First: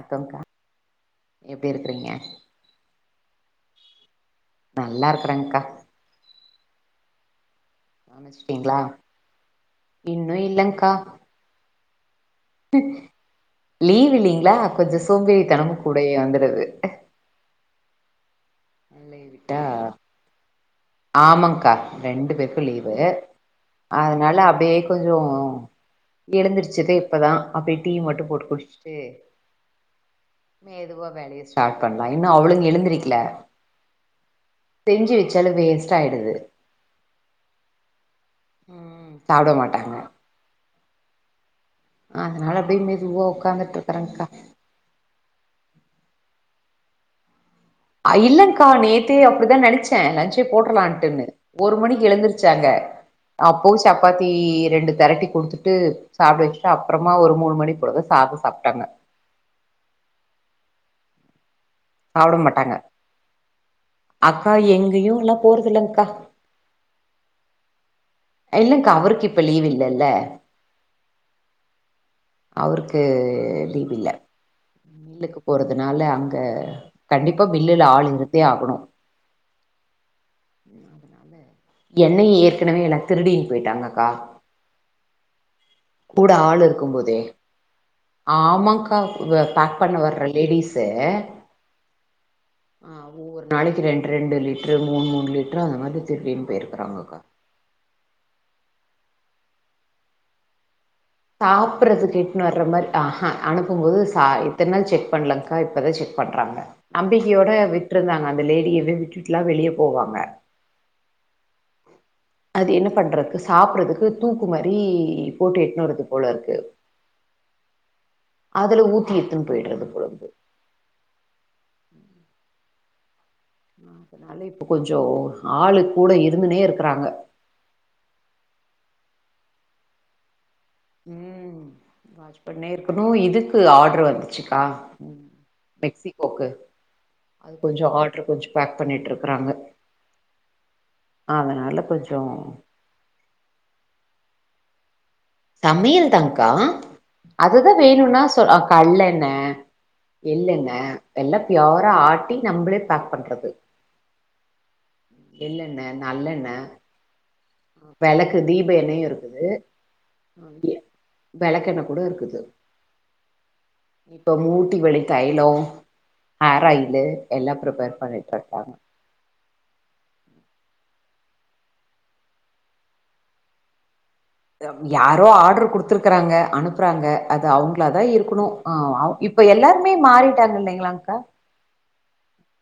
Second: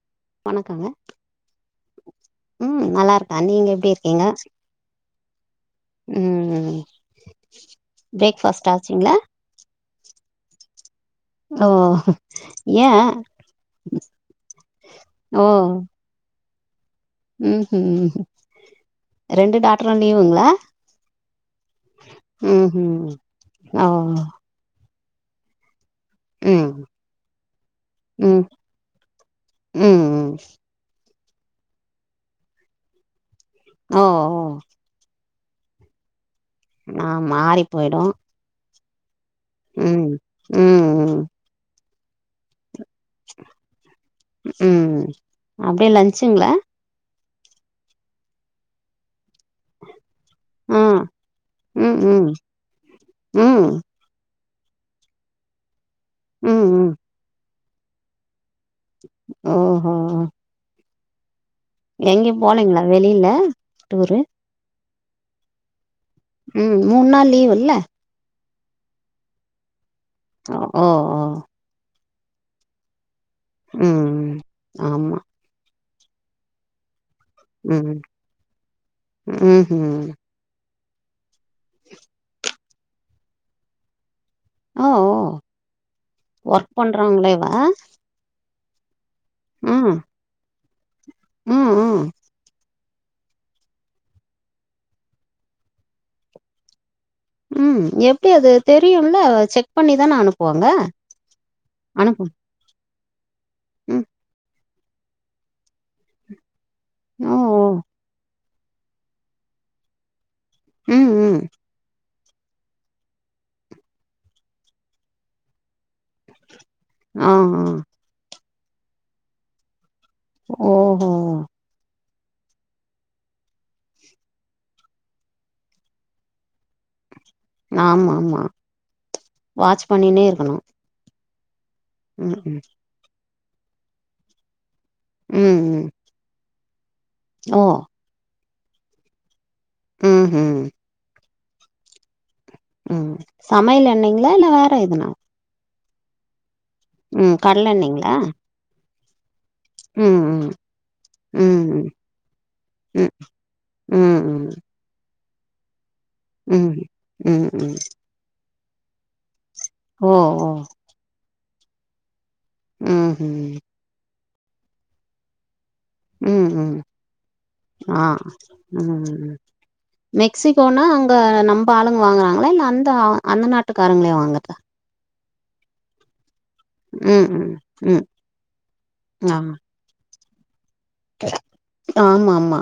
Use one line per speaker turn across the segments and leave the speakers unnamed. வணக்கம்கா
வணக்கங்க
எப்டி இருக்கிறீங்க
ம் நல்லா இருக்க நீங்க எப்டி இருக்கீங்க
நல்லா இருக்கறேங்க்கா
ம் ம்
[unintelligible] இன்னு இல்லேகா
ஓ ஏ
லீவு இல்லேங்களா கொஞ்சோ
ஓ
சோம்பேறித்தனமு கூட வந்துடுது
ம் ஹூம் ம்
லீவ்
ரெண்டு
விட்டா
டாட்டரூ லீவுங்ளா
ஆமாங்க்கா ரெண்டு பேருக்கூ லீவு
ம் ஓ
அதனால அப்டியே கொஞ்சொ
ம்
எழுந்தருச்சேதே இப்பதா அப்டிய டீ மட்டு
ம்
போட்டு குடிச்சுட்டு
ம் ம்
மெதுவா வேலயா ஸ்டார்ட் பண்ல இன்னு அவளுங்க எழுந்திருகல
ஓ ஓ
செஞ்சு வச்சாலு வேஸ்ட்டாய்டுது
ஆமா ஆறி போயிடு
ம் சாப்ட மாட்டாங்க
ம் ம் ம்
அதனால அப்டியே மெதுவா ஒக்காந்துட்டு இருக்றக்கா
ம் அப்டியே லன்ச்சுங்ளா
ஐ இல்லங்க்கா நேத் நேத்தே அப்டிதா நெனச்சே லஞ்சே
ஆ
போட்லான்ட்டு ஒரு
ம்
மணிக்கு
ம்
எழுந்திருச்சாங்க அப்ப
ம்
சாப் சாப்பாத்தி ரெண்டு தெரட்டி குடுத்துட்டு சாப்பிட
ம்
வச்சுட்டு
ம்
அப்றமா ஒரு மூணு மணி போல சாத சாப்ட்டாங்க
ஆஹ எங்கயு
சாப்ட
போனீங்ளா வெளில டூரு
அ எங்கேயு இல்ல போறதில்லக்கா
ம் மூணு நாள் லீவூல்ல
இல்லக்கா அவருக்கு இப்ப லீவ் இல்லேல்ல
ஓ ஓ
அவருக்கு லீவ் இல்ல
ம் ஆமா.
மிர்லுக்கு போறதுனால அங்க கண்டிப்பா மில்லுல ஆள் இருத்தே ஆகணு
உகூம்
எண்ணய ஏற்கனவே எல்லா திருடிடு போயிட்டாங்கக்கா
ஓ!
கூட ஆள்
ஒர்க்
இருக்குபோதே
பண்றாங்களேவா?
ஆமாங்க்கா பேக்
ம்.
பண்ண வர்ற லேடிஸு
ம் ம்
ஆ ஒவ்வொரு நாளக்கு ரெண்டு ரெண்டு லிட்ரு மூணு மூணு லிட்ரு அந்த மாரி திருடினு போய்ருக்கிறாங்கக்கா
ம் எப்டி அது தெரியுல்ல செக் பண்ணிதானே அனுப்புவாங்க
சாப்ட்றது
அனுப்பு
எட்டுன் வர்ற மாரி ஆக அனுப்பு போது
ம்.
சா இத்தன நாள் செக் பண்ணலங்க இப்பத செக் பண்றாங்க
ஓ!
நம்பிக்கையோட
ஓ!
விட்ருந்தாங்க அந்த லேடிய விட்டுட்டுலா வெளியே போவாங்க
ம் ம்
அது என்ன பண்றதுக்கு சாப்டறதுக்கு தூக்கு மாரி போட்டு எட்டுனுவர்துக்கு போலருக்கு
ஆ ஆ
அதுல ஊத்தி எத்துன்னு போயிடுறது போலருக்கு
ஓஹோ
அதனால இப்போ கொஞ்சோ ஆளு கூட இருந்துனே இருக்கறாங்க
ஆமா ஆமா வாட்ச் பண்ணினே இருக்கணு
ம் பண்ணிற்கனு இதுக்கு ஆட்ரு வந்துச்க்கா
ம், ம்.
மெக்ஸி கோக்கு அது
ஓ!
கொஞ்சொ ஆர்ட்ரு கொஞ்சொ பேக் பண்ணிட்ருக்றாங்க
ம் ம்
அதனால கொஞ்சோ
ம் சமையல் எண்ணெங்ளா இல்ல வேற எதுனா
சமையல் தாங்க்கா
ம்.
அதுதா
கடல எண்ணெய்ங்களா?
வேணுனா சொ கல்லெண்ண
ம், ம்.
எள்ளெண்ண எல்லா
ம், ம்.
பியோரா ஆட்டி நம்ளே பேக் பண்றது
ம் ம்
எள்ளெண்ண நல்லெண்ண
ம். ம், ம்.
வெளக்கு தீப எனையும் இருக்குது
ஓ ஓ
வெளக்கெண்ண கூட இருக்குது
ம் ம்
இப்போ மூட்டி வலி தைலோ
ம்
ஹேர்
ம்
ஆயிலு எல்லாம் ப்ரிப்பேர்
ஆ
பண்ணிட்டு இருக்கோ
ம் மெக்சிகோனா அங்கே நம்ப ஆளுங்க வாங்குறாங்களா இல்ல அந்த அந்த நாட்டுக்கருங்களே வாங்குற்தா
யாரோ ஆர்டர் கொடுத்துருக்கறாங்க அனுப் றாங்க
ம்
அது
ம்
அவங்கள
ம்
தான் இருக்கணு
ஆ
இப்ப எல்லாருமே மாறிட்டாங்க இல்லைங்களா அங்க
ஆமா ஆமா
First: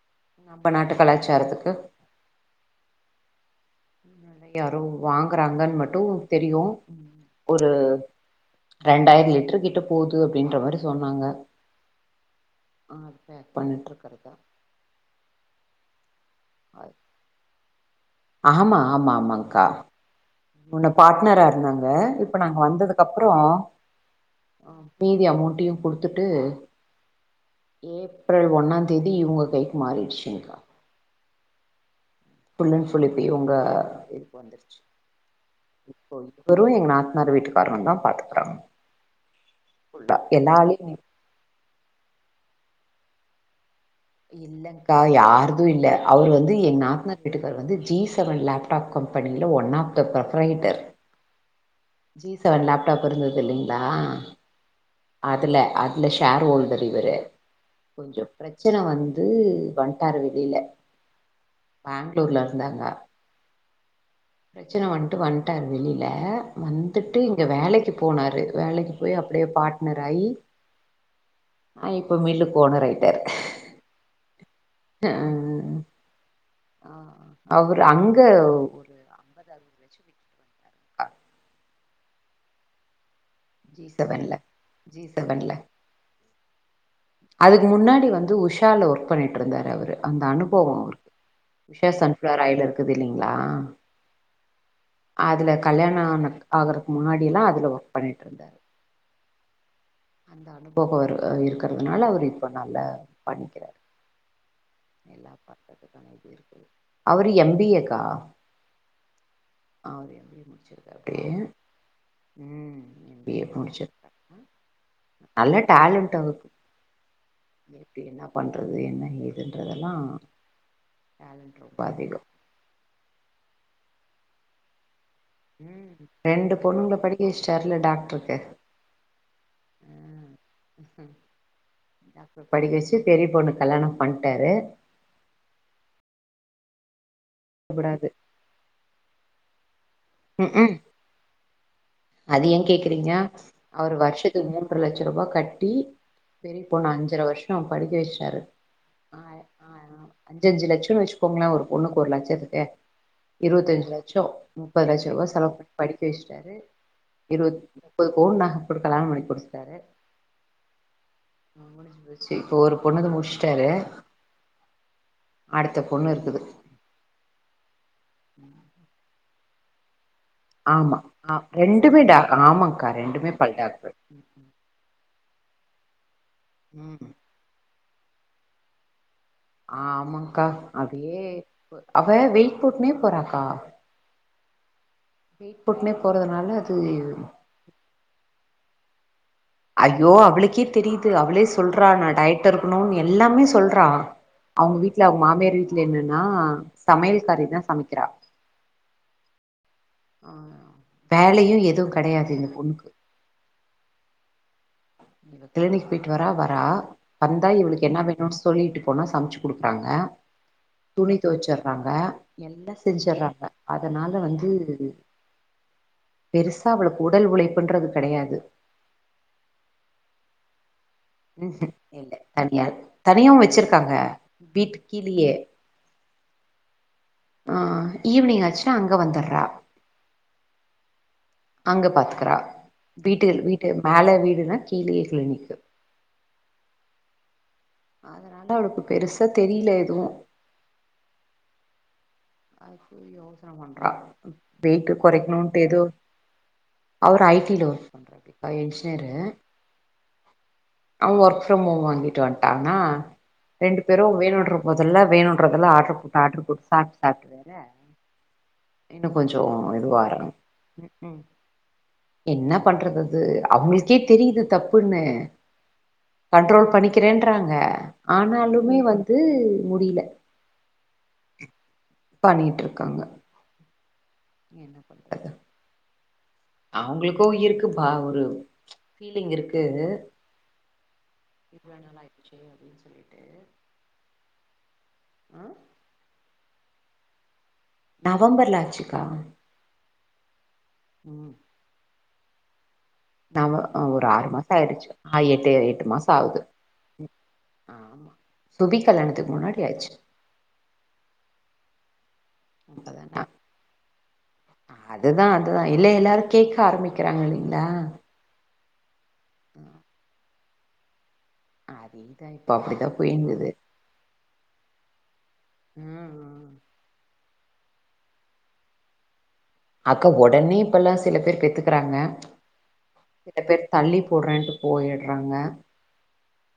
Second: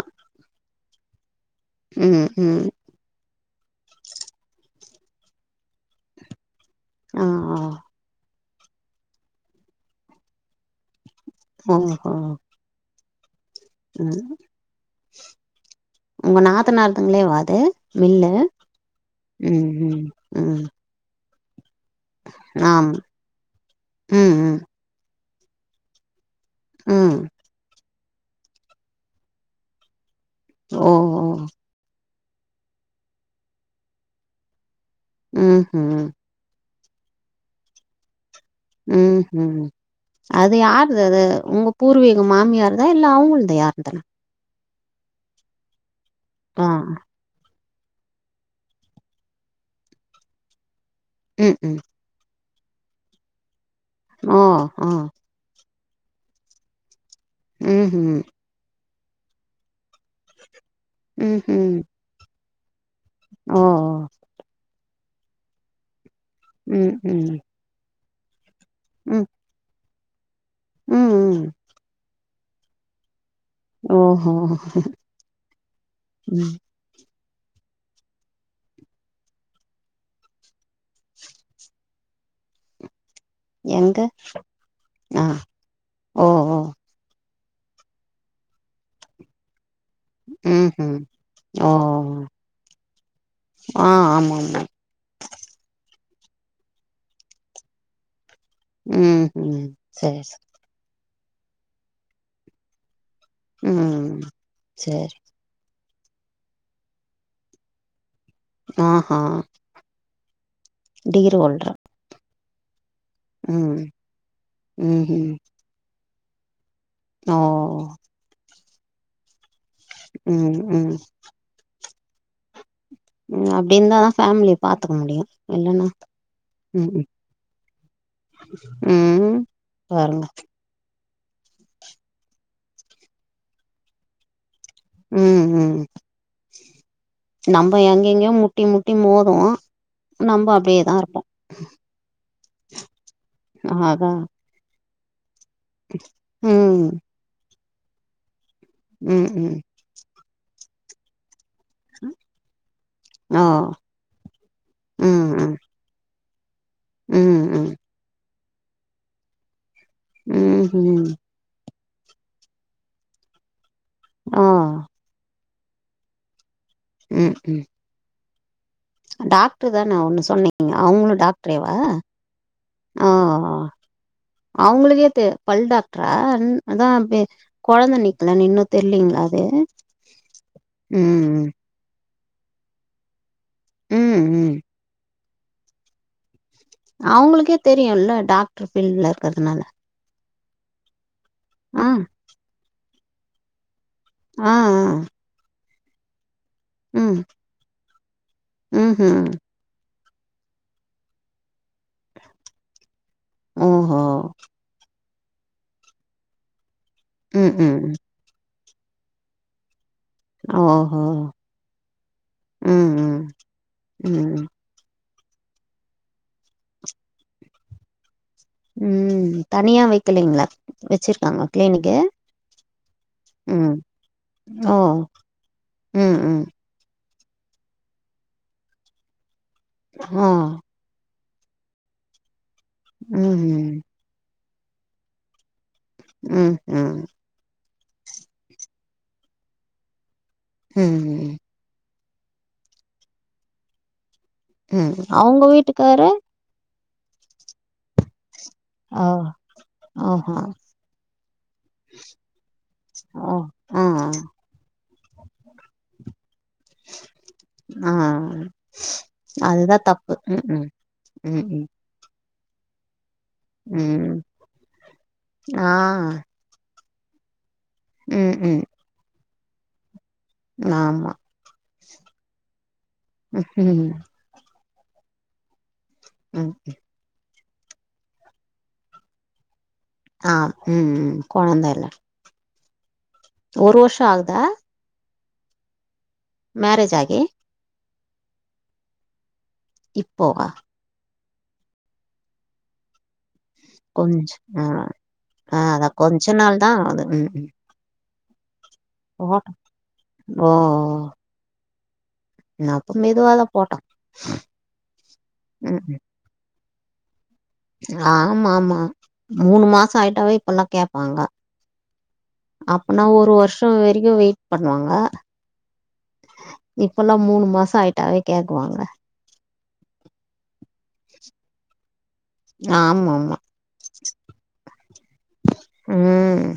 நம்ப நாட்டு கலாச்சாரத்துக்கு
ம் ம்
யாரோ வாங்குறாங்கன்னு மட்டு தெரியும்
ஆ ஆ
ஒரு ரெண்டாயிர லிட்டர் கிட்ட போது அப்டின்ற மாரி சொன்னாங்க
ஓ ஹோ
அது பேக் பண்ணிட்டுருக்கறதா
உங்க நாத்தநார்துங்களே வா அது மில்லு
ஆமா ஆமா ஆமாங்க்கா
ம் ம் ம்
முன்ன பார்ட்னரா இருந்தாங்க இப்ப நாங்க
ஆமா
வந்ததுக்கு அப்றோ
ம் ம்
மீதி அமௌண்ட்டையும் கொடுத்துட்டு
ம்
ஏப்ரல் ஒன்ந்தேதி இவங்க கைக்கு மாறிடுச்சுங்க
ஓ ஓ
ஃபுல்லன் ஃபுல் இப்ப இவங்க இதுக்கு வந்துருச்சு
ம் ம்
வெரு எங் நாத்தனார் வீட்டுக்காரரு தான் பாத்துக்குறாங்க
ம் ம் அது
வேலையு
யாருது அது உங்க பூர்வீகம் மாமியார் தா இல்ல அவங்கள்து யருந்தலா
இல்லக்கா யார்தும் இல்ல அவரு வந்து
ஆ
என் நாத்தனார் வீட்டு அவரு வந்து ஜி செவன் லேப்டாப் கம்பெனியில ஒன் ஆஃப் த பிரபரைட்டர்
ம் ம்
ஜி செவன் லேப்டாப் இருந்தது இல்லைங்களா
ஆ ஆ
அதுல அதுல ஷேர் ஹோல்டர் இவரு கொஞ்ச பெர்ச் பிரச்சன வந்து வண்டாரு வெளில
ம் ம்
பெங்களூர்ல இருந்தாங்க
ஓ
பிரச்சன வந்ட்டு வந்ட்டாரு வெளியில வந்துட்டு இங்க வேலைக்கு போனாரு வேலைக்கு போய் அப்படியே பாட்னர் ஆயி அ இப்ப மீல்லுக் ஓனர் ஆய்ட்டார்
ஓஹோ ம்
அவுரு அங்க ஒரு ஐம்பது அறுபது லட்சம் வ ஜி
எங்க?
செவன்ல ஜி
ஆ,
செவன்ல
ஓ ஓ
அதுக் முன்னாடி வந்து உஷால ஒர்க் பண்ணிட்ருந்தாரு அவுரு அந்த அனுபவோ
ம்ஹ்ம். ஓ!
ஷா சன்ஃப்ளவர் ஆயில் இருக்குது இல்லைங்களா
ஆ, ஆமாமா.
அதுல கல்யாண ஆன ஆகறக் முன்னடியெல்லா அதுல ஒர்க் பண்ணிட்டுருந்தார்
ம் ம் சரி சர
போக வர இருக்கிறதுனால அவுரு இப்ப நல்ல
ம் சேரி
அவுரு எம் பி ஏ க்கா
ஆஹா
அவரு எம் பி ஏ முடிச்சிருக்காரு அப்படியே
டீரோல்டர்.
ம் எம் பி ஏ முடிச்சிரு
ம்ஹ
டேலண்ட்டு அவுரு என்ன பண்றது என்ன ஏ துன்றதெல்லா
ம், ம்.
டேலண்ட் ரொம்ப அதிகோ
ம் அப்படி இருந்தாதா ஃபேமிலிய பாத்துக் முடியு
ம் ரெண்டு பொண்ணுங்ல படிக்க வெச்டார்ல டாக்ட்ருக்கு
வேற என்ன
ம் படிக்க வச்சு பெரிய பொண்ணுக் கல்யாணம் பண்ட்டாரு
ம் ம் நம்ப
கூடாது
எங்கெங்க முட்டி முட்டி மோது நம்ப
ம் ம்
அப்படியேதா இருப்போ
அது ஏ கேக்குறீங்கா அவரு
அதா
வர்ஷத்துக் முன்ற லட்சரூவா கட் டி பெரிய
ம்
பொண்ண அஞ்சர வர்ஷோ படிக்க வச்சாரு
ம் ம்
அஞ்சு அஞ்சு லட்சோ வச்சுக்கோங்களே ஒன்னுக்கு ஒரு லட்சத்துக்கு
ஆ
இருவத்தஞ் லட்சோ முப்பது லட்சரூவா
ம் ம்
செலவு படிக்க வச்சுட்டாரு
ம்
இருவத்
ம்
முப்பது பவுண் நக குடுக்கலான் [unintelligible] புடுஸ்ட்டாரு
ம் ம்
முடுஞ்சு போச்சு இப்போ ஒரு பொண்ணுக்கு முடுஸ்ட்டாரு
ஆ
அடுத்த பொண்ணு இருக்குது
ம் ம்
[inaudible] ம்
டாக்டர் தானே ஒண்ணு சொன்னே அவுங்களு
ஆ
டாக்ட்ரேவா
ரெண்டுமே டா ஆமாக்கா
ஓ
ரெண்டுமே பல் டாக்டர்
அவுங்களுதே தெ பல் டாக்ட்ரா அதா
ம்
ப்பே கொழந்த நிக்கலன்னு இன்னு தெரிலீங்களா அது
ஆமாங்க்கா அப்படியே
ம்
அவ வெயிட் போட்னே போறாக்கா
ம் ம்
வெயிட் போட்டுனே போறதுனால அது
தெரியும் இல்ல டாக்டர் ஃபீல்ட்ல இருக்கிறதுனால
ஐயோ அவளுக்கே தெரியுது அவளே
ஆ
சொல்றா நா டயக்ட் இருக்கணும்னு எல்லாமே சொல்றா
ஆ ஆ
அவங்க வீட்ல அவங்க மாமியார் வீட்ல என்னன்னா சமையல் காரிதா சமைக்கிறா
ம் ம்
வேலையு எதுவு கிடையாது இந்த பொண்ணுக்கு
உஹோ
இவ கிளினிக் போயிட்டு வரா வரா வந்தா
ம் ம்
இவளுக்கு என்ன வேணும்னு சொல்லிட்டு போனா சமைச்சு குடுக்குறாங்க
ஓஹோ
துணி துவச்சிறாங்க எல்லாம்
ம் ம்
செஞ்சறாங்க அதனால
ம்
வந்து பெருசா அவளுக்கு உடல் உழைப்புன்றது கிடையாது
ம் தனியா வைக்கலைங்களா வச்சிரு
ம் இல்ல தனியா தனியாவு
ம்
வச்சிருக்காங்க
ஓ
வீட்டுக்கு கீழேயே
ம் ம்
ஆ ஈவினிங் ஆச்சுன்னா அங்க வந்துடுறா
ஆ
அங்க பாத்துக்கறா வீட்டு
ம்
வீட்டு
ம்
மேல வீடுனா கீழே கிளினிக்கு
ம் ம்
அதனால அவளுக்கு பெருசா தெரியல எதுவு
ம்
வெயிட்ட
ம் அவங்க
குறைக்கணும்ட்டு எதோ
வீட்டுக்காரு
அவரு ஐ டி ல ஒர்க் பண்றாப்பா இன்ஜினியரு
ஆஹா
அவ ஒர்க் ஃப்ரம் ஹோம் வாங்கிட்டு வந்துட்டானா
ஓ
ரெண்டு
ஆ
பேரும் வேணும்ன்ற போதல்ல வேணும்ன்றதல்ல ஆடர்ரு போட்டு ஆடர்ரு போட்டு சாப்ட்டு சாப்ட்டு வேற
ஆ
இன்னு கொஞ்சோ
அதுதா தப்பு
இதுவாறாங்க
உம்
ம்ஹூம்
உம்
என்ன பண்றது அது
ம்
அவங்களுக்கே
ம்
தெரியுது தப்புன்னு
ஆ
கண்ட்ரோல் பண்ணிக்கிறேன்றாங்க
ம் ம்
ஆனாலுமே வந்து முடியல
ஆமா ம்
நீ என்ன பண்ற
ம்
அவங்களுக்கு இருக்கு பா ஒரு ஃபீலிங் இருக்கு
ஆ ம் ம் கொழந்த
இவ்ளோ
இல்ல
நாள்‌ ஆச்சே அப்டின்னு சொல்லிட்டு
ஒரு வருஷ ஆகுதா
ஆ
மேரேஜ் ஆகி
நவம்பர்ல ஆச்சுக்கா
இப்போவா
ம் நாம ஒரு ஆறு
கொஞ்ச
மாசம்
ஆ
ஆயிடுச்சு ஆஹ் எட்டு எட்டு
அதா
மாசம்
கொஞ்ச
ஆகுது
நாள் தா ஆகுது
ம் ஆமா சுபி கல்யாணத்துக்கு
போட்டோ
முன்னாடி ஆயிச்சு
ஓ நா அப்ப
[unintelligible]
மெதுவாதா போட்டோ
அதுதா அதுதா
ம்
இல்ல எல்லாரு கேட்க ஆரம்பிக் வேங்கினீங்களா
ஆம்மா ஆம்மா மூணு மாச ஆயிட்டாவே இப்பல்லா கேட்பாங்க
அதேதா இப்ப அப்டிதா
அப்பனா ஒரு
போயினுக்குது
வருஷ வரைக்கும் வெயிட் பண்ணுவாங்க
ம்
இப்பல்லா மூணு மாசோ ஆயிட்டாவே கேக்குவாங்க
அக்கா ஒடனே இப்பல்லா சில பேரு பெத்துக்குறாங்க
ஆமாம்மா
இதே தள்ளி போட்றேன்ட்டு போயிட்றாங்க
ம்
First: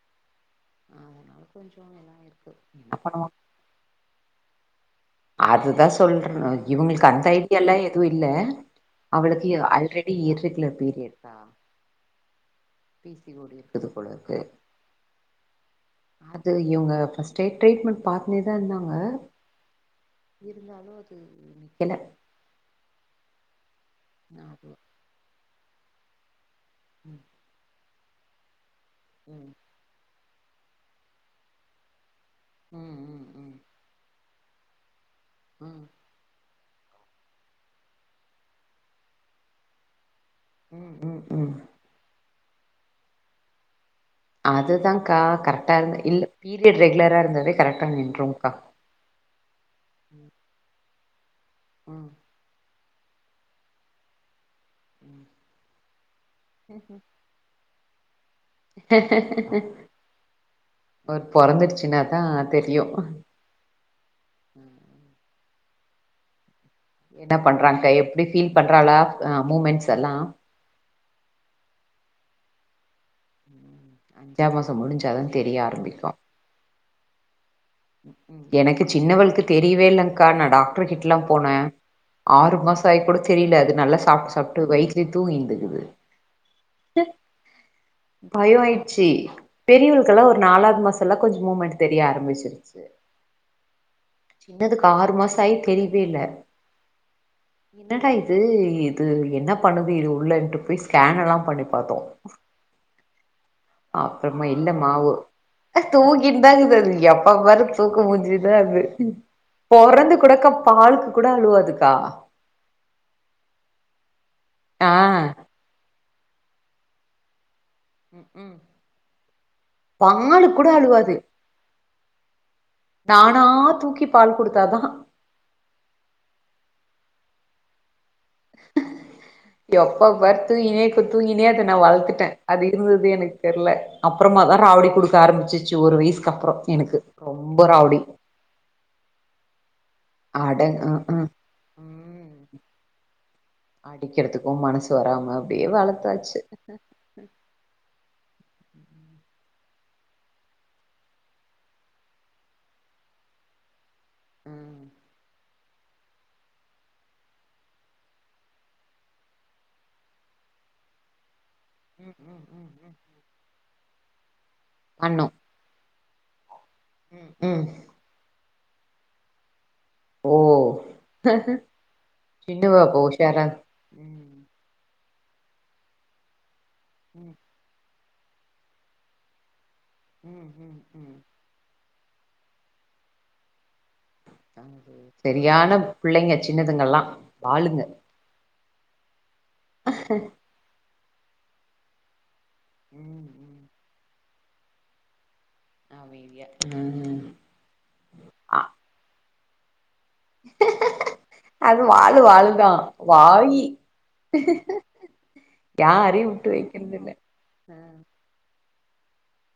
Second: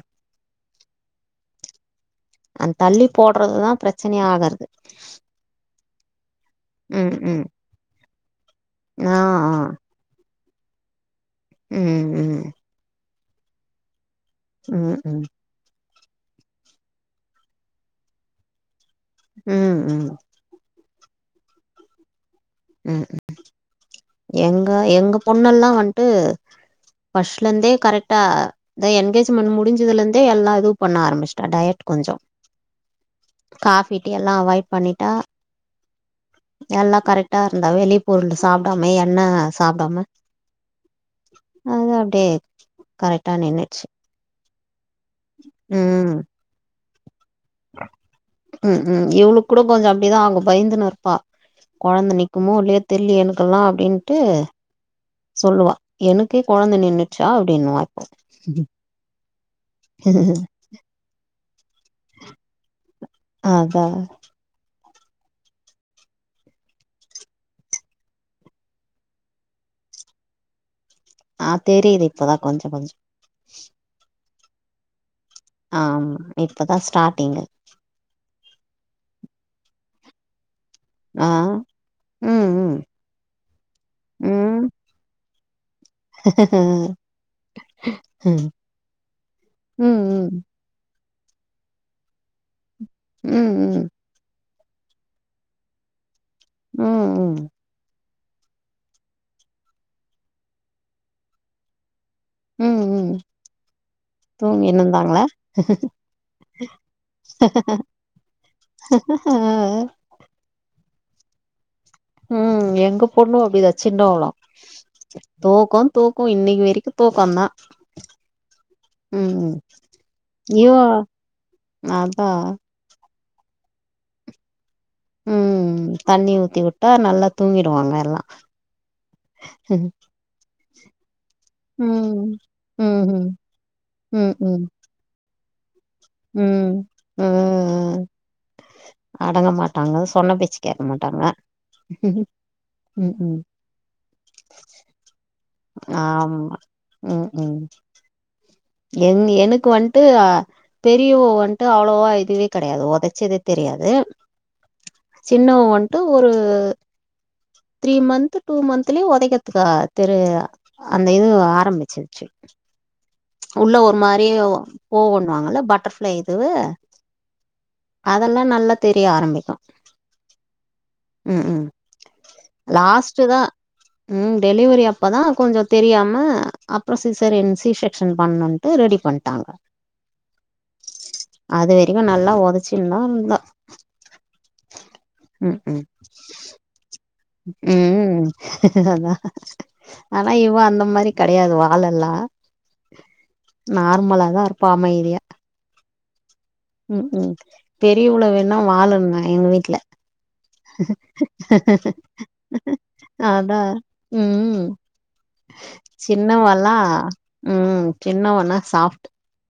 அதனால கொஞ்சோ நல்லா
அந்த தள்ளி போடுறது தா பிரச்சனையா ஆகுறது
அதுதா சொல்ற இவுங்களுக்கு
ம்
அந்த
ம்
ஐடியல்லா எதுவு இல்ல
ஆ
அவளுக்கு
ஆ
ஆல்ரெடி ப்பிடி இர்ரெகுலர் பீரியட்டா
ம் ம்
இருக்குது போலருக்கு
ம் ம்
அது இவுங்க ஃபஸ்ட்டே ரீட்மெண்ட் பாத்துனே தா இருந்தாங்க
ம் ம்
இருந்தாலு அது நிக்கல
ம் ம்
ஆ, அது
எங்க எங்க பொண்ணல்லா வந்ட்டு
ம்
ஃபர்ஸ்ட்லருந்தே கரெக்டா
ம்
என்கேஜ்மெண்ட் முடிஞ் துலேந்தே எல்லா இது பண்ண ஆரமிச்சுட்டா டயட் கொஞ்ச
ம் ம்
காப்பி டீ எல் ல்லா அவாய்ட் பண்ணிட்டா
ம்
நல்லா கரெக்டாருந்தா வெளி பொருள் சாப்டாமே எண்ண சாப்டாம
ம் ம் ம் ம்
அது அப்டியே கரெக்டா நின்னுருச்சு
அதுதாங்கா கரெக்டாருந்
ம்
இல்ல பீரியட் ரெகுலராக இருந்ததே கரெக்டா நின்றுங்கா
ம் ம் இவுளுக்கு கூட கொஞ்சோ அப்படிதா ஆகு பயந்துன்னுருப்பா
ம்
கொழந்த நிக் குமோ இல்லையே தெர்லியே எனக்கலா அப்டின்ட்டு
ம்.
சொல்லுவா எனக்கே கொழந்த நின்னுச்சா அப்டின்னுவாப்போ
ஒரு பொறந்துடுச்சுனாதா தெரியு
அதா
என்ன பண்றாங்க்க எப்படி ஃபீல் பண்றாளா மூமெண்ட்ஸ்ல்லா
ஆ தெரியுது இப்பதா கொஞ்சோ கொஞ்சோ
அஞ்சா மாசோ முடிஞ்சு தவந்த் தெரியா
ஆமா இப்பதா ஸ்டார்டிங்கு
எனக்கு சின்னவளுக்கு தெரியவே இல்லக்கா நா டாக்டர் கிட்டல்லா
ஆ
போனே
ம்
ஆறு
ம்
மாஷோ ஆய் கூட தெரியல அது நல்லா சாப்ட்டு சாப்ட்டு
ம்
வயித்துலே தூங்கிந்துக்குது
ம்
பயே ஆயிட்ச்சு
ம்
பெரியவளுக்கெல்லா
ம்
ஒரு நாலாவது மாஸ் இப்ல்லா கொஞ்சோ மூமெண்ட் தெரிய ஆரம்பிச்சிருச்சு
ம் ம்
சின்னதுக்கு ஆறு மாசோ ஆகி தெரியவே இல்ல
ம் ம்
என்னடா இது இது என்ன பண்ணுது இது உள்ளன்ட்டு போய் ஸ்கேன் எல்லா பண்ணி பாத்தோ
ம் ம்
அப்பறமா இல்ல மாவு
தூங்கினுந்தாங்களா
அ தூக்கின்னுதாருக்கது அது எப்பா பாரு தூக்கு முஞ்சுதா அது
ம்
பொறந்து கூடக்க பாலுக்கு கூட அழுவாதுக்கா
ம் எங்க பொண்ணு அப்டிதா சின்ணவழு
ஆ
தூக்கோந் தோக்கோ இன்னைக்கி வரைக்கி தூக்கோ தா
ம்
ம்
பாலுக்கு கூட
இவா
அழுவாது
அதா
நானா தூக்கி பால் கொடுத்தாதா
ம் தண்ணி ஊத்தி விட்டா நல்லா தூங்கிடுவாங்க எல்லா ம்
எப்பா பார் தூங்கினே இறுக் தூங்கினே இருக் நா வள்த்துட்டே அது
ம்
இருகுருது
ம்
எனக்கு தெர்ல
ம்
அப்புறமா தா
ம்
ராவடி கொடுக்க ஆரம்பிச் ஞ்சு ஒரு வயசுக்கு அப்புறோ எனக்கு ரொம்ப ராவுடி
ம் அடங்க மாட்டாங்க சொன்ன
அட
பேச்சு கேக்க
அ
மாட்டாங்க
அ ம்
ம் ம்
அடிக்கிறதுக்கு மனசு வராம அப்டியே வளத்தாச்சு
ஆமா ம் ம் என் எனக்கு வன்ட்டு அ பெரியவோ வன்ட்டு அவ்ளோவா இதுவே கெடயாது உதச்சதே தெரியாது
அ
சின்னவோ வன்ட்டு ஒரு த்ரீ மந்த் டூ மந்த்லயே உதக்கத்துக்கு தெரு அந்த இது
ம்
ஆரம்பிச்சிருச்சு
ம் ம் ம்
உள்ள ஒரு மாரியே
பண்ணு
போவண்ணுவாங்கல்ல பட்டர்ஃபிளை இது
ம்
அதெல்லா நல்லா தெரிய ஆரம்பிக்கோ
ஓ
ம் ம்
சின்னவ அப்ப
லாஸ்டு தா
உஷாரா
ம் டெலிவரி அப்பதா கொஞ்சோ தெரியாம அப்றோ
ம்
சீசரியன் சி ஷெக் ஜென் பண்ணுன்ட்டு ரெடி பண்ட்டாங்க
உம் உம் உம்
அது வரைக்கு நல்லா ஒதச்சுனுந்தா இருந்தா ம்
சேரியான
ம்
பிள்ளைங்க சின்னதுங்கள்ளா வாளுங்க
ம் அதா ஆனா இவா அந்த மாரி கிடயாது வாலெல்லா
ம் ம்
நார்மலாதா இருப்பா அமைதியா
அமைதியா
ம் ம் பெரியுவுள வேணா வாலும்பே எங்க வீட்ல
ம் அது வாலு வாலுதா
அதா
வாயி
ம்
யாரையு வுட்டு
சின்னவல்லா
வைக்கன்தில்ல
ம் சின்னவண்ணா சாப்ட்